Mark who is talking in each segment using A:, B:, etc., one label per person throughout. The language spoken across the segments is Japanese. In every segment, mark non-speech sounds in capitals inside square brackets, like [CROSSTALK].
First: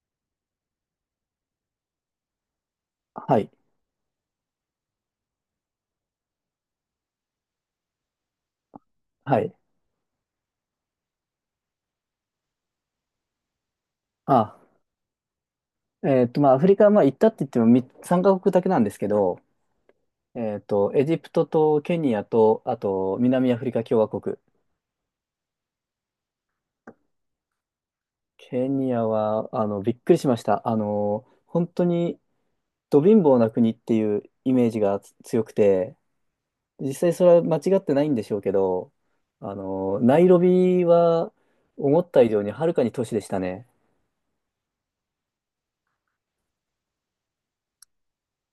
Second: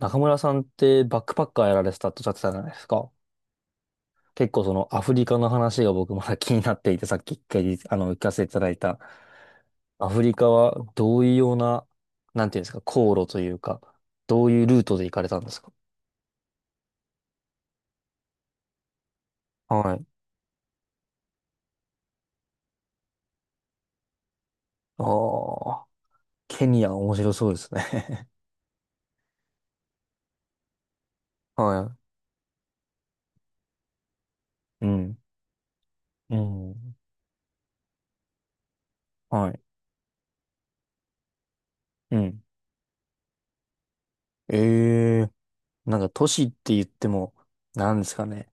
A: 中村さんってバックパッカーやられてたっておっしゃってたじゃないですか。
B: はい。
A: 結構そのアフリカの話が僕まだ気になっていて、さっき一回聞かせていただいた。
B: はい。
A: アフリカはどういうような、なんていうんですか、航路というか、どう
B: あ、
A: いうルートで行かれたんですか？
B: まあ、アフリカはまあ行ったって言っても3カ国だけなんですけど、
A: はい。
B: エジプトとケニアと、あと、南アフリカ共和国。
A: ああ、ケニア面白そうですね。
B: ケニアは、びっくりしました。
A: [LAUGHS]
B: 本当
A: は
B: に、ど貧乏な国っていうイメージ
A: い。う
B: が
A: ん。
B: 強くて、
A: う
B: 実
A: ん。
B: 際それは間違ってないんでしょうけど、
A: はい。
B: ナイロビは、思っ
A: う
B: た以上
A: ん。
B: にはるかに都市でしたね。
A: ええ、なんか都市って言っても、なんですかね。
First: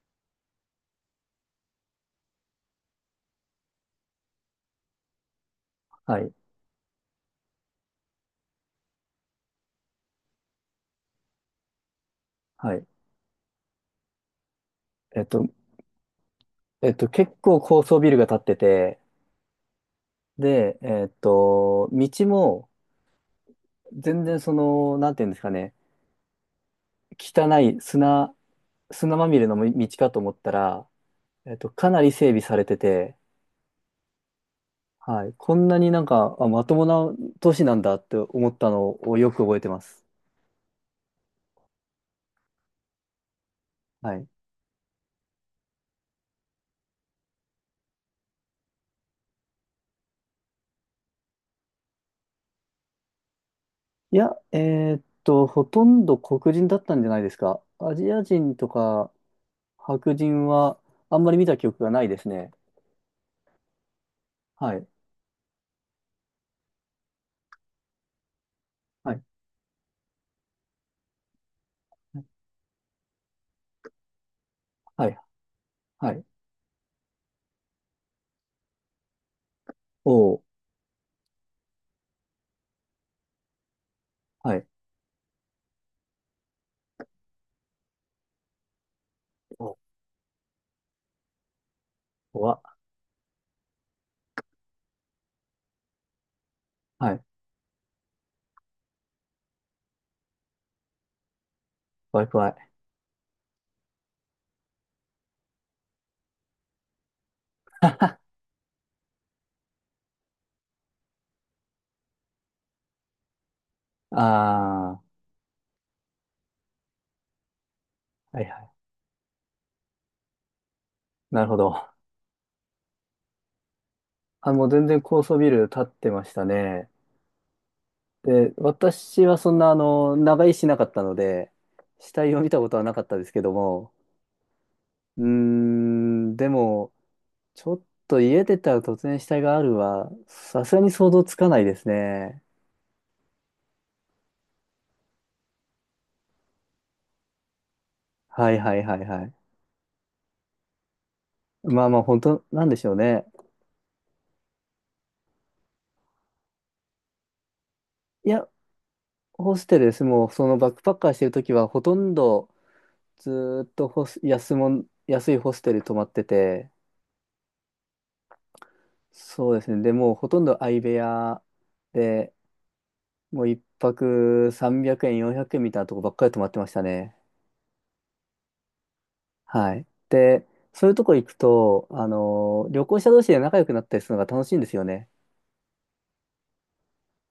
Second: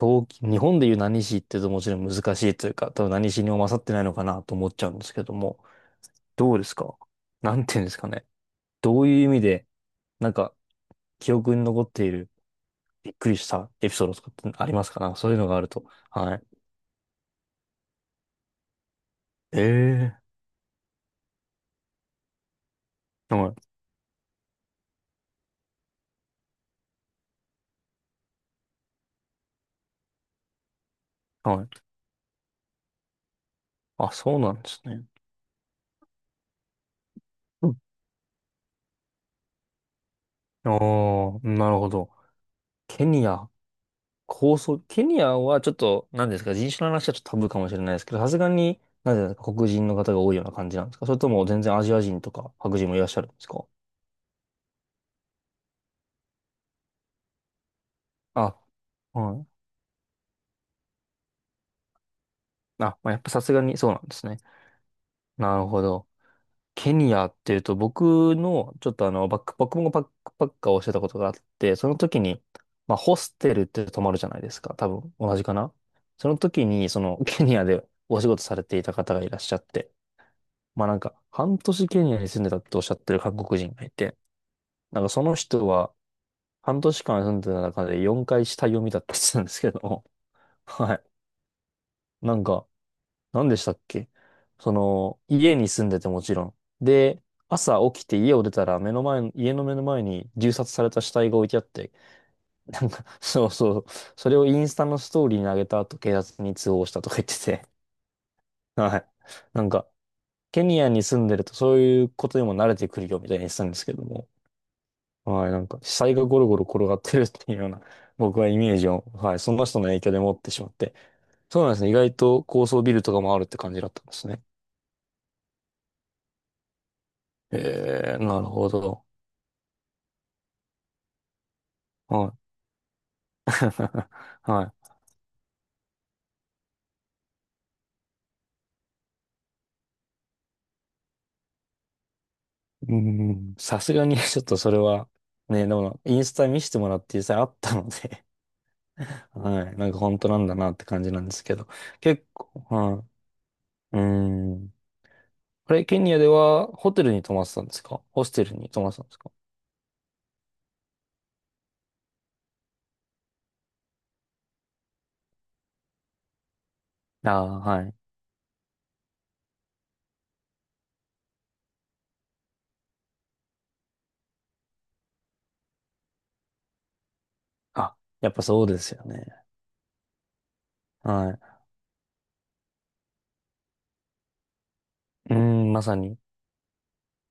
A: 東京、日本でいう何市って言うともちろん難しいというか、多分何市にも勝ってないのかなと思っちゃうんですけども、
B: はい。
A: どうですか？なんていうんですかね。どういう意味で、なんか、記憶に残っている、
B: はい。
A: びっくりしたエピソードとかってありますか？なんか
B: えっ
A: そういう
B: と、
A: のがあると。はい。
B: 結構高層ビルが建ってて、
A: ええ
B: で、道も
A: ー、はい。
B: 全然なんていうんですかね、汚い砂、砂まみれの道かと思ったら、
A: はい。
B: かなり整備されてて、
A: あ、そうなんですね。
B: はい、こんなになんか、あ、まともな都市
A: う
B: な
A: ん。
B: んだって思ったのをよく覚えてます。
A: ああ、なるほど。ケニア。
B: はい。
A: 構想、ケニアはちょっと、何ですか、人種の話はちょっとタブーかもしれないですけど、さすがに、なんていうんですか、黒人の方が多いような感じなんですか？それとも全然アジア人とか白人もいらっしゃるんですか？
B: いや、ほとんど黒人だったんじゃないですか。アジア人
A: あ、
B: とか
A: はい。
B: 白人はあんまり見た記憶がないですね。
A: あ、まあ、やっぱさすがにそうなんですね。
B: はい。
A: なるほど。ケニアっていうと、僕の、ちょっとあ
B: はい。
A: の、バック、僕もバックパッカーをしてたことがあって、その時に、まあ、ホステルって泊まるじゃないですか。多
B: は
A: 分、
B: い。
A: 同じかな？
B: はい。
A: その時に、その、ケニアでお仕事されていた方がいらっしゃって、
B: おー
A: まあなんか、半年ケニアに住んでたっておっしゃってる韓国人がいて、
B: はい。
A: なんかその人は、半年間住んでた中で4回死体を見たって言ってたんですけ
B: お、
A: ども、[LAUGHS] はい。なん
B: 怖っ。
A: か、何でしたっけ？その、家に住んでてもちろん。
B: は
A: で、
B: い。
A: 朝起きて家を出たら目の前の、家の目の前に銃殺された死体が置いてあって、
B: 怖い怖い。
A: なんか、[LAUGHS] そうそう、それをインスタのストーリーに上げた後、警察に通報したとか言ってて、はい。なんか、ケニアに住んでるとそういうことにも慣れてくるよみたいに言ってたんですけども、
B: ああ、
A: はい、なんか、死体がゴロゴロ転がってるっていうような、
B: は
A: 僕
B: い
A: はイ
B: はい。
A: メージを、はい、その人の影響で持ってしまって。
B: なるほ
A: そうなんです
B: ど。
A: ね。意外と高層ビルとかもあるって感じだったんですね。
B: あ、もう全然高層ビル建ってましたね。
A: えー、なる
B: で、
A: ほど。
B: 私はそんな、長居しなかったので、死
A: は
B: 体
A: い。
B: を見たことはなかったですけども、
A: [LAUGHS] は
B: うーん、でも、ちょっと家出たら突然死体があるは、さすがに想像つかないですね。
A: い。うん、さすがに [LAUGHS] ちょっとそれは、ね、でも、インスタ見せてもらって実際あったので
B: はいはいはいはい。
A: [LAUGHS] はい、なんか本当なんだなって感じなんですけど。
B: まあまあ、本
A: 結
B: 当
A: 構、
B: なんでしょう
A: は
B: ね。
A: い。うん。これ、ケニアではホテルに泊まってたんですか？ホ
B: い
A: ステ
B: や、
A: ルに泊まってたんですか？
B: ホステルです。もう、そのバックパッカーしてるときは、ほとんど、ずーっとホス、安もん、安いホステル泊まってて、
A: ああー、はい。
B: そうですね。でもうほとんど相部屋で、もう一泊300円、400円みたいなとこばっかり泊まってましたね。
A: あ、やっぱそうですよね。
B: はい。で、そういうとこ行く
A: は
B: と、旅行者同士で仲良くなったりするのが楽しいんですよね。
A: い。うん、まさに。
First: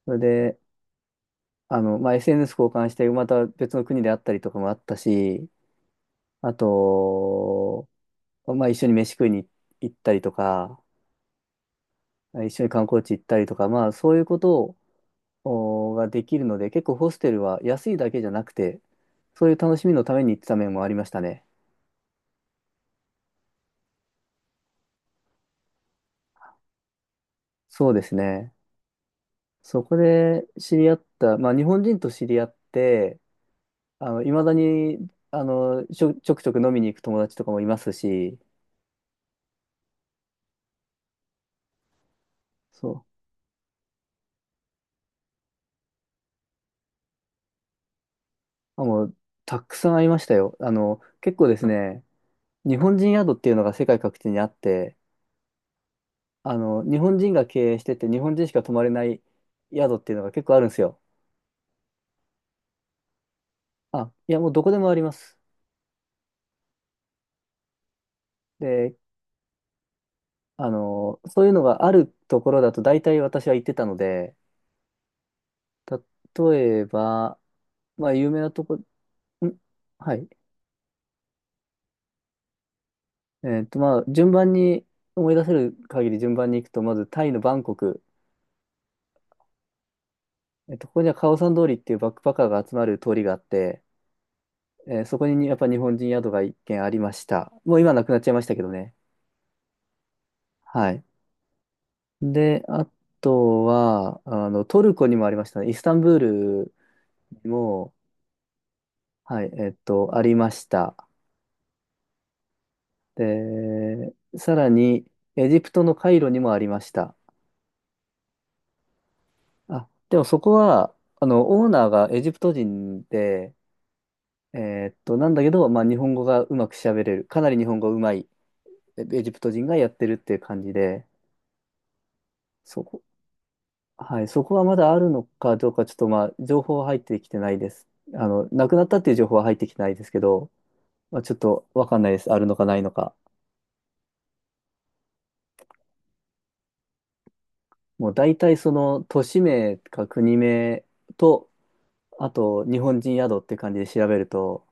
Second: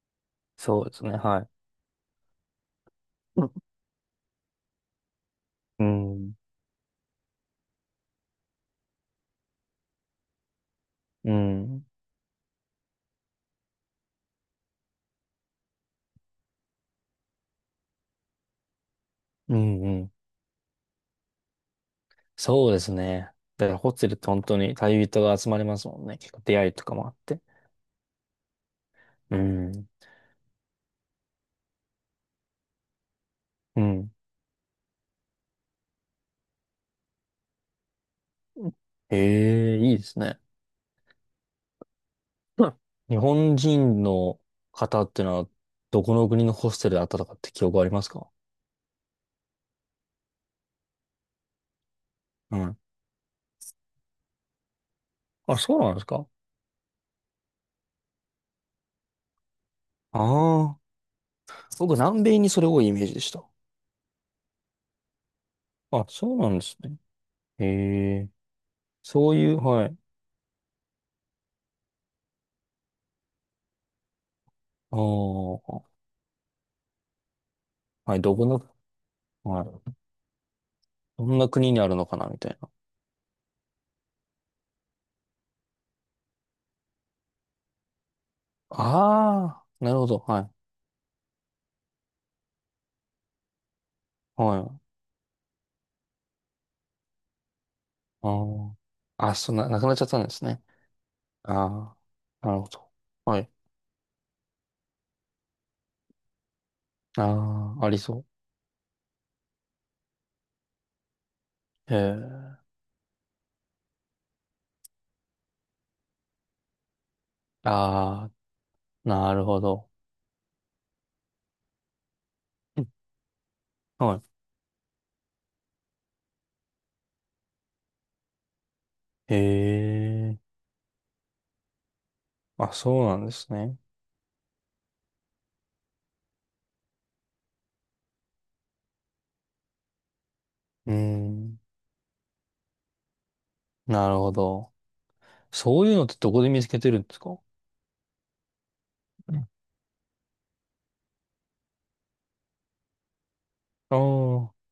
B: それで、
A: そうですね。はい。
B: まあ、SNS 交換して、また別の国であったりとかもあったし、
A: うん。
B: あと、まあ、一緒に飯食いに行ったりとか、
A: うん。
B: 一緒に観光地行ったりとか、まあ、そういうことをができるので、結構ホステルは安いだけじゃなくて、そうい
A: う
B: う楽
A: ん。
B: し
A: う
B: みの
A: ん、
B: ために行ってた面もありましたね。
A: そうですね。だからホテルって本当に旅人が集まりますもんね。結構出会いとかもあって。
B: そうですね。
A: う
B: そ
A: ん。
B: こで知り合った、まあ日本人と知り合って、
A: うん。
B: いまだに、ちょくちょく飲みに行く友達とかもいますし、
A: ええ、いいですね。[LAUGHS] うん、
B: そ
A: 日本人の方ってのは、どこの国のホステルで会ったとかって記憶ありますか？
B: う、あ、もう、たくさん会いましたよ。結構ですね、
A: う
B: 日
A: ん。
B: 本人宿っていうのが世界各地にあって、
A: あ、そうなんですか？
B: 日本人が経営してて、日本人しか泊まれない宿っていうのが結構あるんで
A: ああ
B: すよ。
A: ー。僕、南米にそれ多いイメージでした。
B: あ、いや、もうどこでもあります。
A: あ、そうなんですね。へ、
B: で、
A: そういう、はい。
B: そういうのがあるところだと大体私は行ってたので、
A: ああ、
B: 例えば、まあ
A: はい、
B: 有
A: ど
B: 名
A: こ
B: な
A: の、
B: とこ、ん
A: はい。
B: はい。
A: どんな国にあるのかな、みたいな。
B: まあ順番に、思い出せる限り順番に行くと、まずタイのバンコク、
A: ああ、なるほど、はい。
B: ここにはカオサン通りっていうバックパッカーが集まる通りがあって、
A: はい。
B: そこにやっぱ日本人宿が一軒ありました。もう今なくなっち
A: あ
B: ゃいましたけどね。
A: あ。あ、そんな、なくなっちゃったんですね。
B: はい。
A: ああ、なる
B: で、
A: ほ
B: あ
A: ど。はい。
B: とは、トルコにもありましたね。イスタンブールに
A: ああ、あ
B: も、
A: りそ
B: はい、ありました。
A: う。へえ。
B: で、さらに、エジプトのカイロにもありました。
A: ああ、なるほど。
B: あ、でもそこは、オーナーがエジプト
A: うん、
B: 人で、
A: は
B: なんだけど、まあ、日本語がうまく喋れる。かなり日本語うまいエジ
A: い。へ
B: プト人がやってるっていう
A: え。
B: 感じで、
A: あ、
B: そ
A: そ
B: こ、
A: うなんですね。
B: はい、そこはまだあるのかどうか、ちょっとまあ、情報は入ってきてないです。なくなったっていう情報は入ってきてないですけど、
A: うー
B: まあ、ちょっ
A: ん。
B: とわかんないです。あるのかないのか。
A: なるほど。そういうのってどこで見つけてるんですか？
B: もう大体その都
A: う
B: 市
A: ん、
B: 名か国名とあと、日本人宿って感じで
A: ああ
B: 調べる
A: ー、
B: と、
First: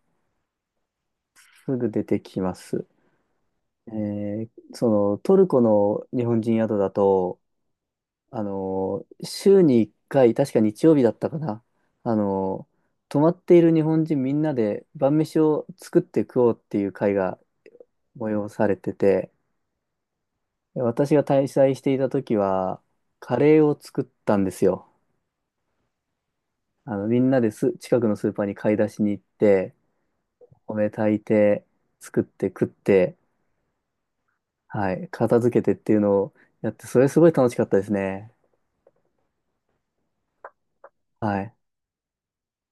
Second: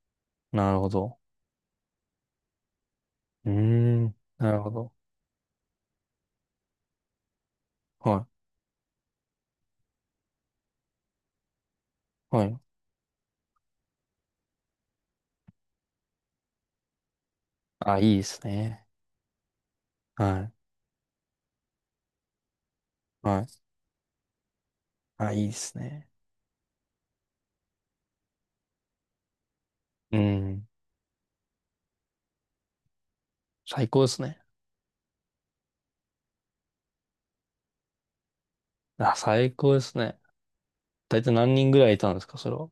A: なるほど。
B: すぐ出てきます。
A: うー
B: え
A: ん。なるほど。
B: トルコの日本人宿だと、
A: は
B: 週に1回、確か日曜日だったかな。あ
A: い。は
B: の、
A: い。
B: 泊まっている日本人みんなで晩飯を作って食おうっていう会が
A: あ、いいです
B: 催され
A: ね。
B: てて、
A: はい。
B: 私が滞在していた時は、カ
A: はい。
B: レーを作ったんですよ。
A: あ、いいですね。
B: みんなです、近くのスーパーに買い出しに行って、
A: うん。
B: お米炊いて、作って食って、
A: 最高ですね。
B: はい、片付けてっていうのをやって、それすごい楽しかったですね。
A: あ、最高ですね。大体
B: は
A: 何
B: い。
A: 人ぐらいいたんですか、それは。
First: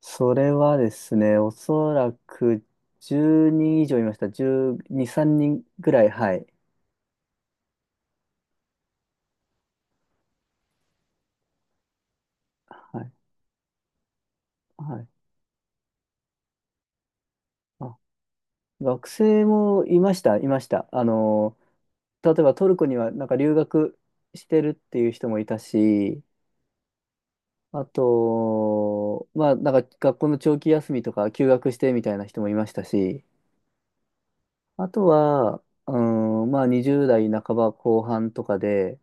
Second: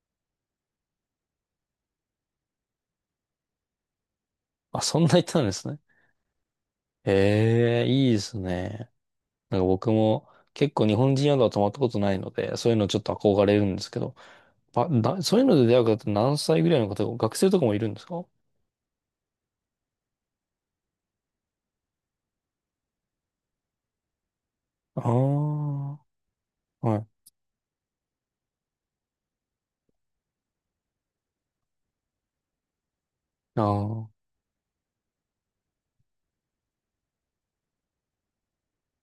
B: それはですね、おそらく10人以上いました。
A: あ、そん
B: 12、
A: ない
B: 3
A: たんで
B: 人
A: すね。
B: ぐらい、はい。
A: ええ、いいですね。なんか僕も結構日本人宿は泊まったことないので、そういうのち
B: は
A: ょっ
B: い。
A: と憧れるんですけど、ば
B: はい。
A: だ、そういうので出会う方って何歳ぐらいの方が、学生とかもいるん
B: あ、
A: ですか？
B: 学生もいました、いました。例えばトルコにはなんか留学してるって
A: ああ
B: いう人もいたし、
A: ー、はい。
B: あと、まあ、なんか学校の長期休みとか休学してみたいな人もいましたし、
A: ああ、
B: あとは、うん、まあ20代半ば後半とかで、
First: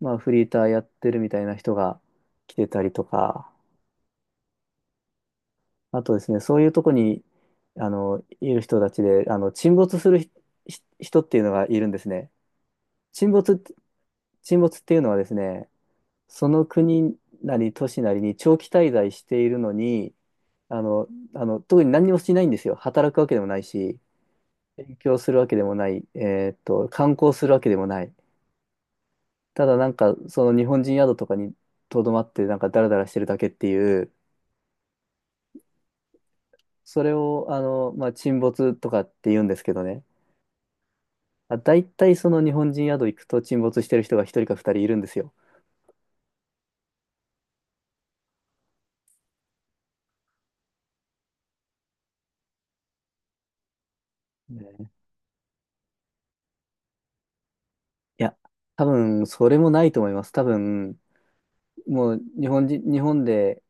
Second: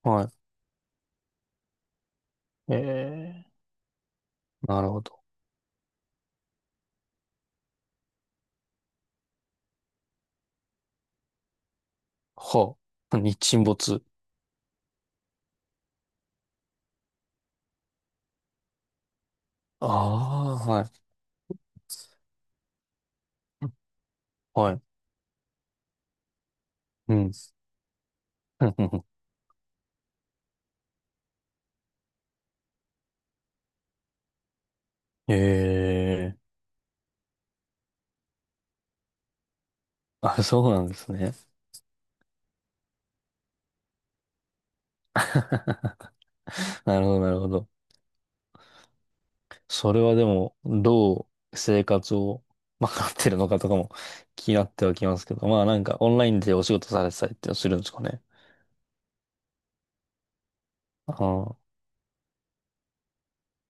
B: まあ
A: は
B: フリーターやってるみたいな人が来て
A: い。え
B: たりと
A: え、
B: か、
A: なるほど。
B: あとですね、そういうとこに、いる人たちで、沈没するひ人っていうのがいるんですね。
A: はあ。[LAUGHS]
B: 沈
A: 日
B: 没っ
A: 沈
B: て、
A: 没。
B: 沈没っていうのはですね、その国なり都市なりに長期滞在しているの
A: あ
B: に、
A: あ、
B: あ
A: は
B: の、
A: い。
B: 特に何にもしないんですよ。働くわけでもないし、
A: はい。
B: 勉強するわけでもない、観
A: うん。
B: 光するわけでもない。
A: [LAUGHS]
B: ただなんか、その日本人宿とかにとどまって、なんかダラダラしてるだけっていう、
A: ええ、
B: それを、まあ、沈没とかって言うんですけどね。
A: あ、そうなんですね。
B: あ、大体その日本人宿行くと沈没してる人が一人か二人いるんですよ。
A: [LAUGHS] なるほど、なるほど。それはでも、どう生活を賄ってるのかとかも [LAUGHS] 気になって
B: ね
A: はきますけど、まあなんかオンラインでお仕事されてたりってするんですかね。
B: いや、多分、それもないと思います。多分、
A: ああ、
B: もう日本で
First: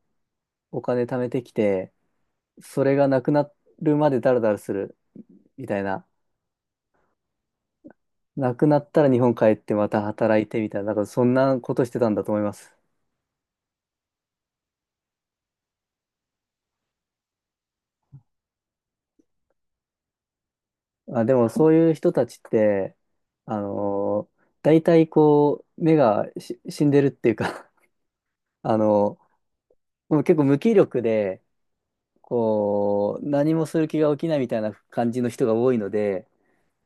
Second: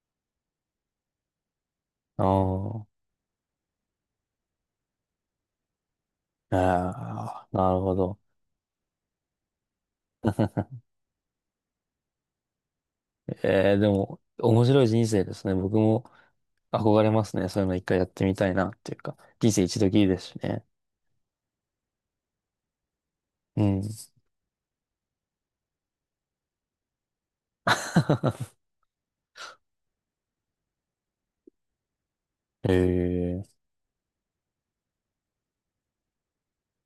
B: お金貯めてきて、そ
A: あ
B: れがなくなるまでダラダラするみたいな。
A: あ、ああ、なるほど。
B: なくなったら日本帰ってまた働いてみ
A: [LAUGHS]
B: たいな、なんかそんなことしてたんだと思います。
A: ええでも、面白い人生ですね。僕も憧れますね。そういうの一回やってみたいなっていうか、人生一度きりですしね。
B: あ、でもそういう人たちって、
A: うん。
B: 大体こう、目が死んでるっていうか
A: [LAUGHS]
B: [LAUGHS] あのもう結構無気力で、こう、
A: え
B: 何
A: え、
B: もする気が起きないみたいな感じの人が多いので、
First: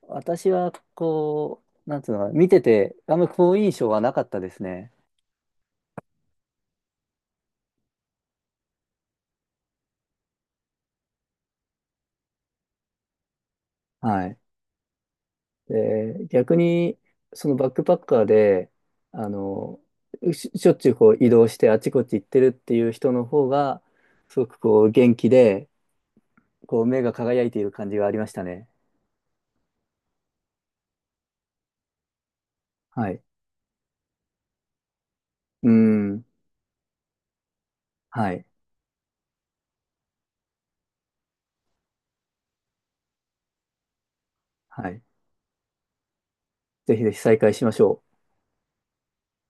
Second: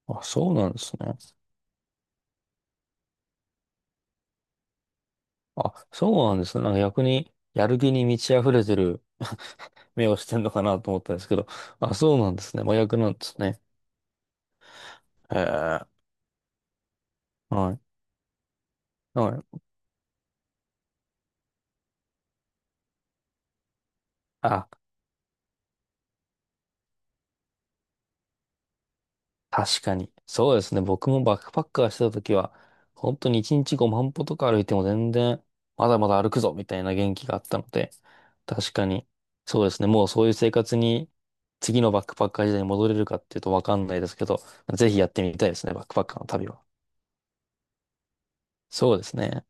A: あ、
B: 私
A: そうな
B: は
A: んですね。
B: こう、なんつうのかな、見てて、あんまり好印象はなかったですね。
A: あ、そうなんですね。なんか逆に、やる気に満ち溢れてる [LAUGHS] 目をしてんのかなと思ったんですけど、あ、そうなんですね。真逆なんですね。
B: はい。
A: へえ、
B: で、逆に、そのバッ
A: は
B: ク
A: い。
B: パッカーで、あ
A: はい。
B: のしょっちゅうこう移動してあちこち行ってるっていう人の方が、すごく
A: あ、
B: こう元気で、こう、目が輝いている感じがありましたね。
A: 確かに。そうですね。僕もバックパッカーしてた時は、
B: は
A: 本
B: い。
A: 当に1日5万歩とか歩いても全然、
B: うー
A: まだまだ
B: ん。
A: 歩くぞみたいな元気があったので、
B: はい。
A: 確かに、そうですね。もうそういう生活に、次のバックパッカー時代に戻れるかっていうとわかんないですけど、
B: は
A: ぜひ
B: い。
A: やってみたいですね。バックパッカーの旅は。
B: ぜひぜひ再開しましょう。
A: そうですね。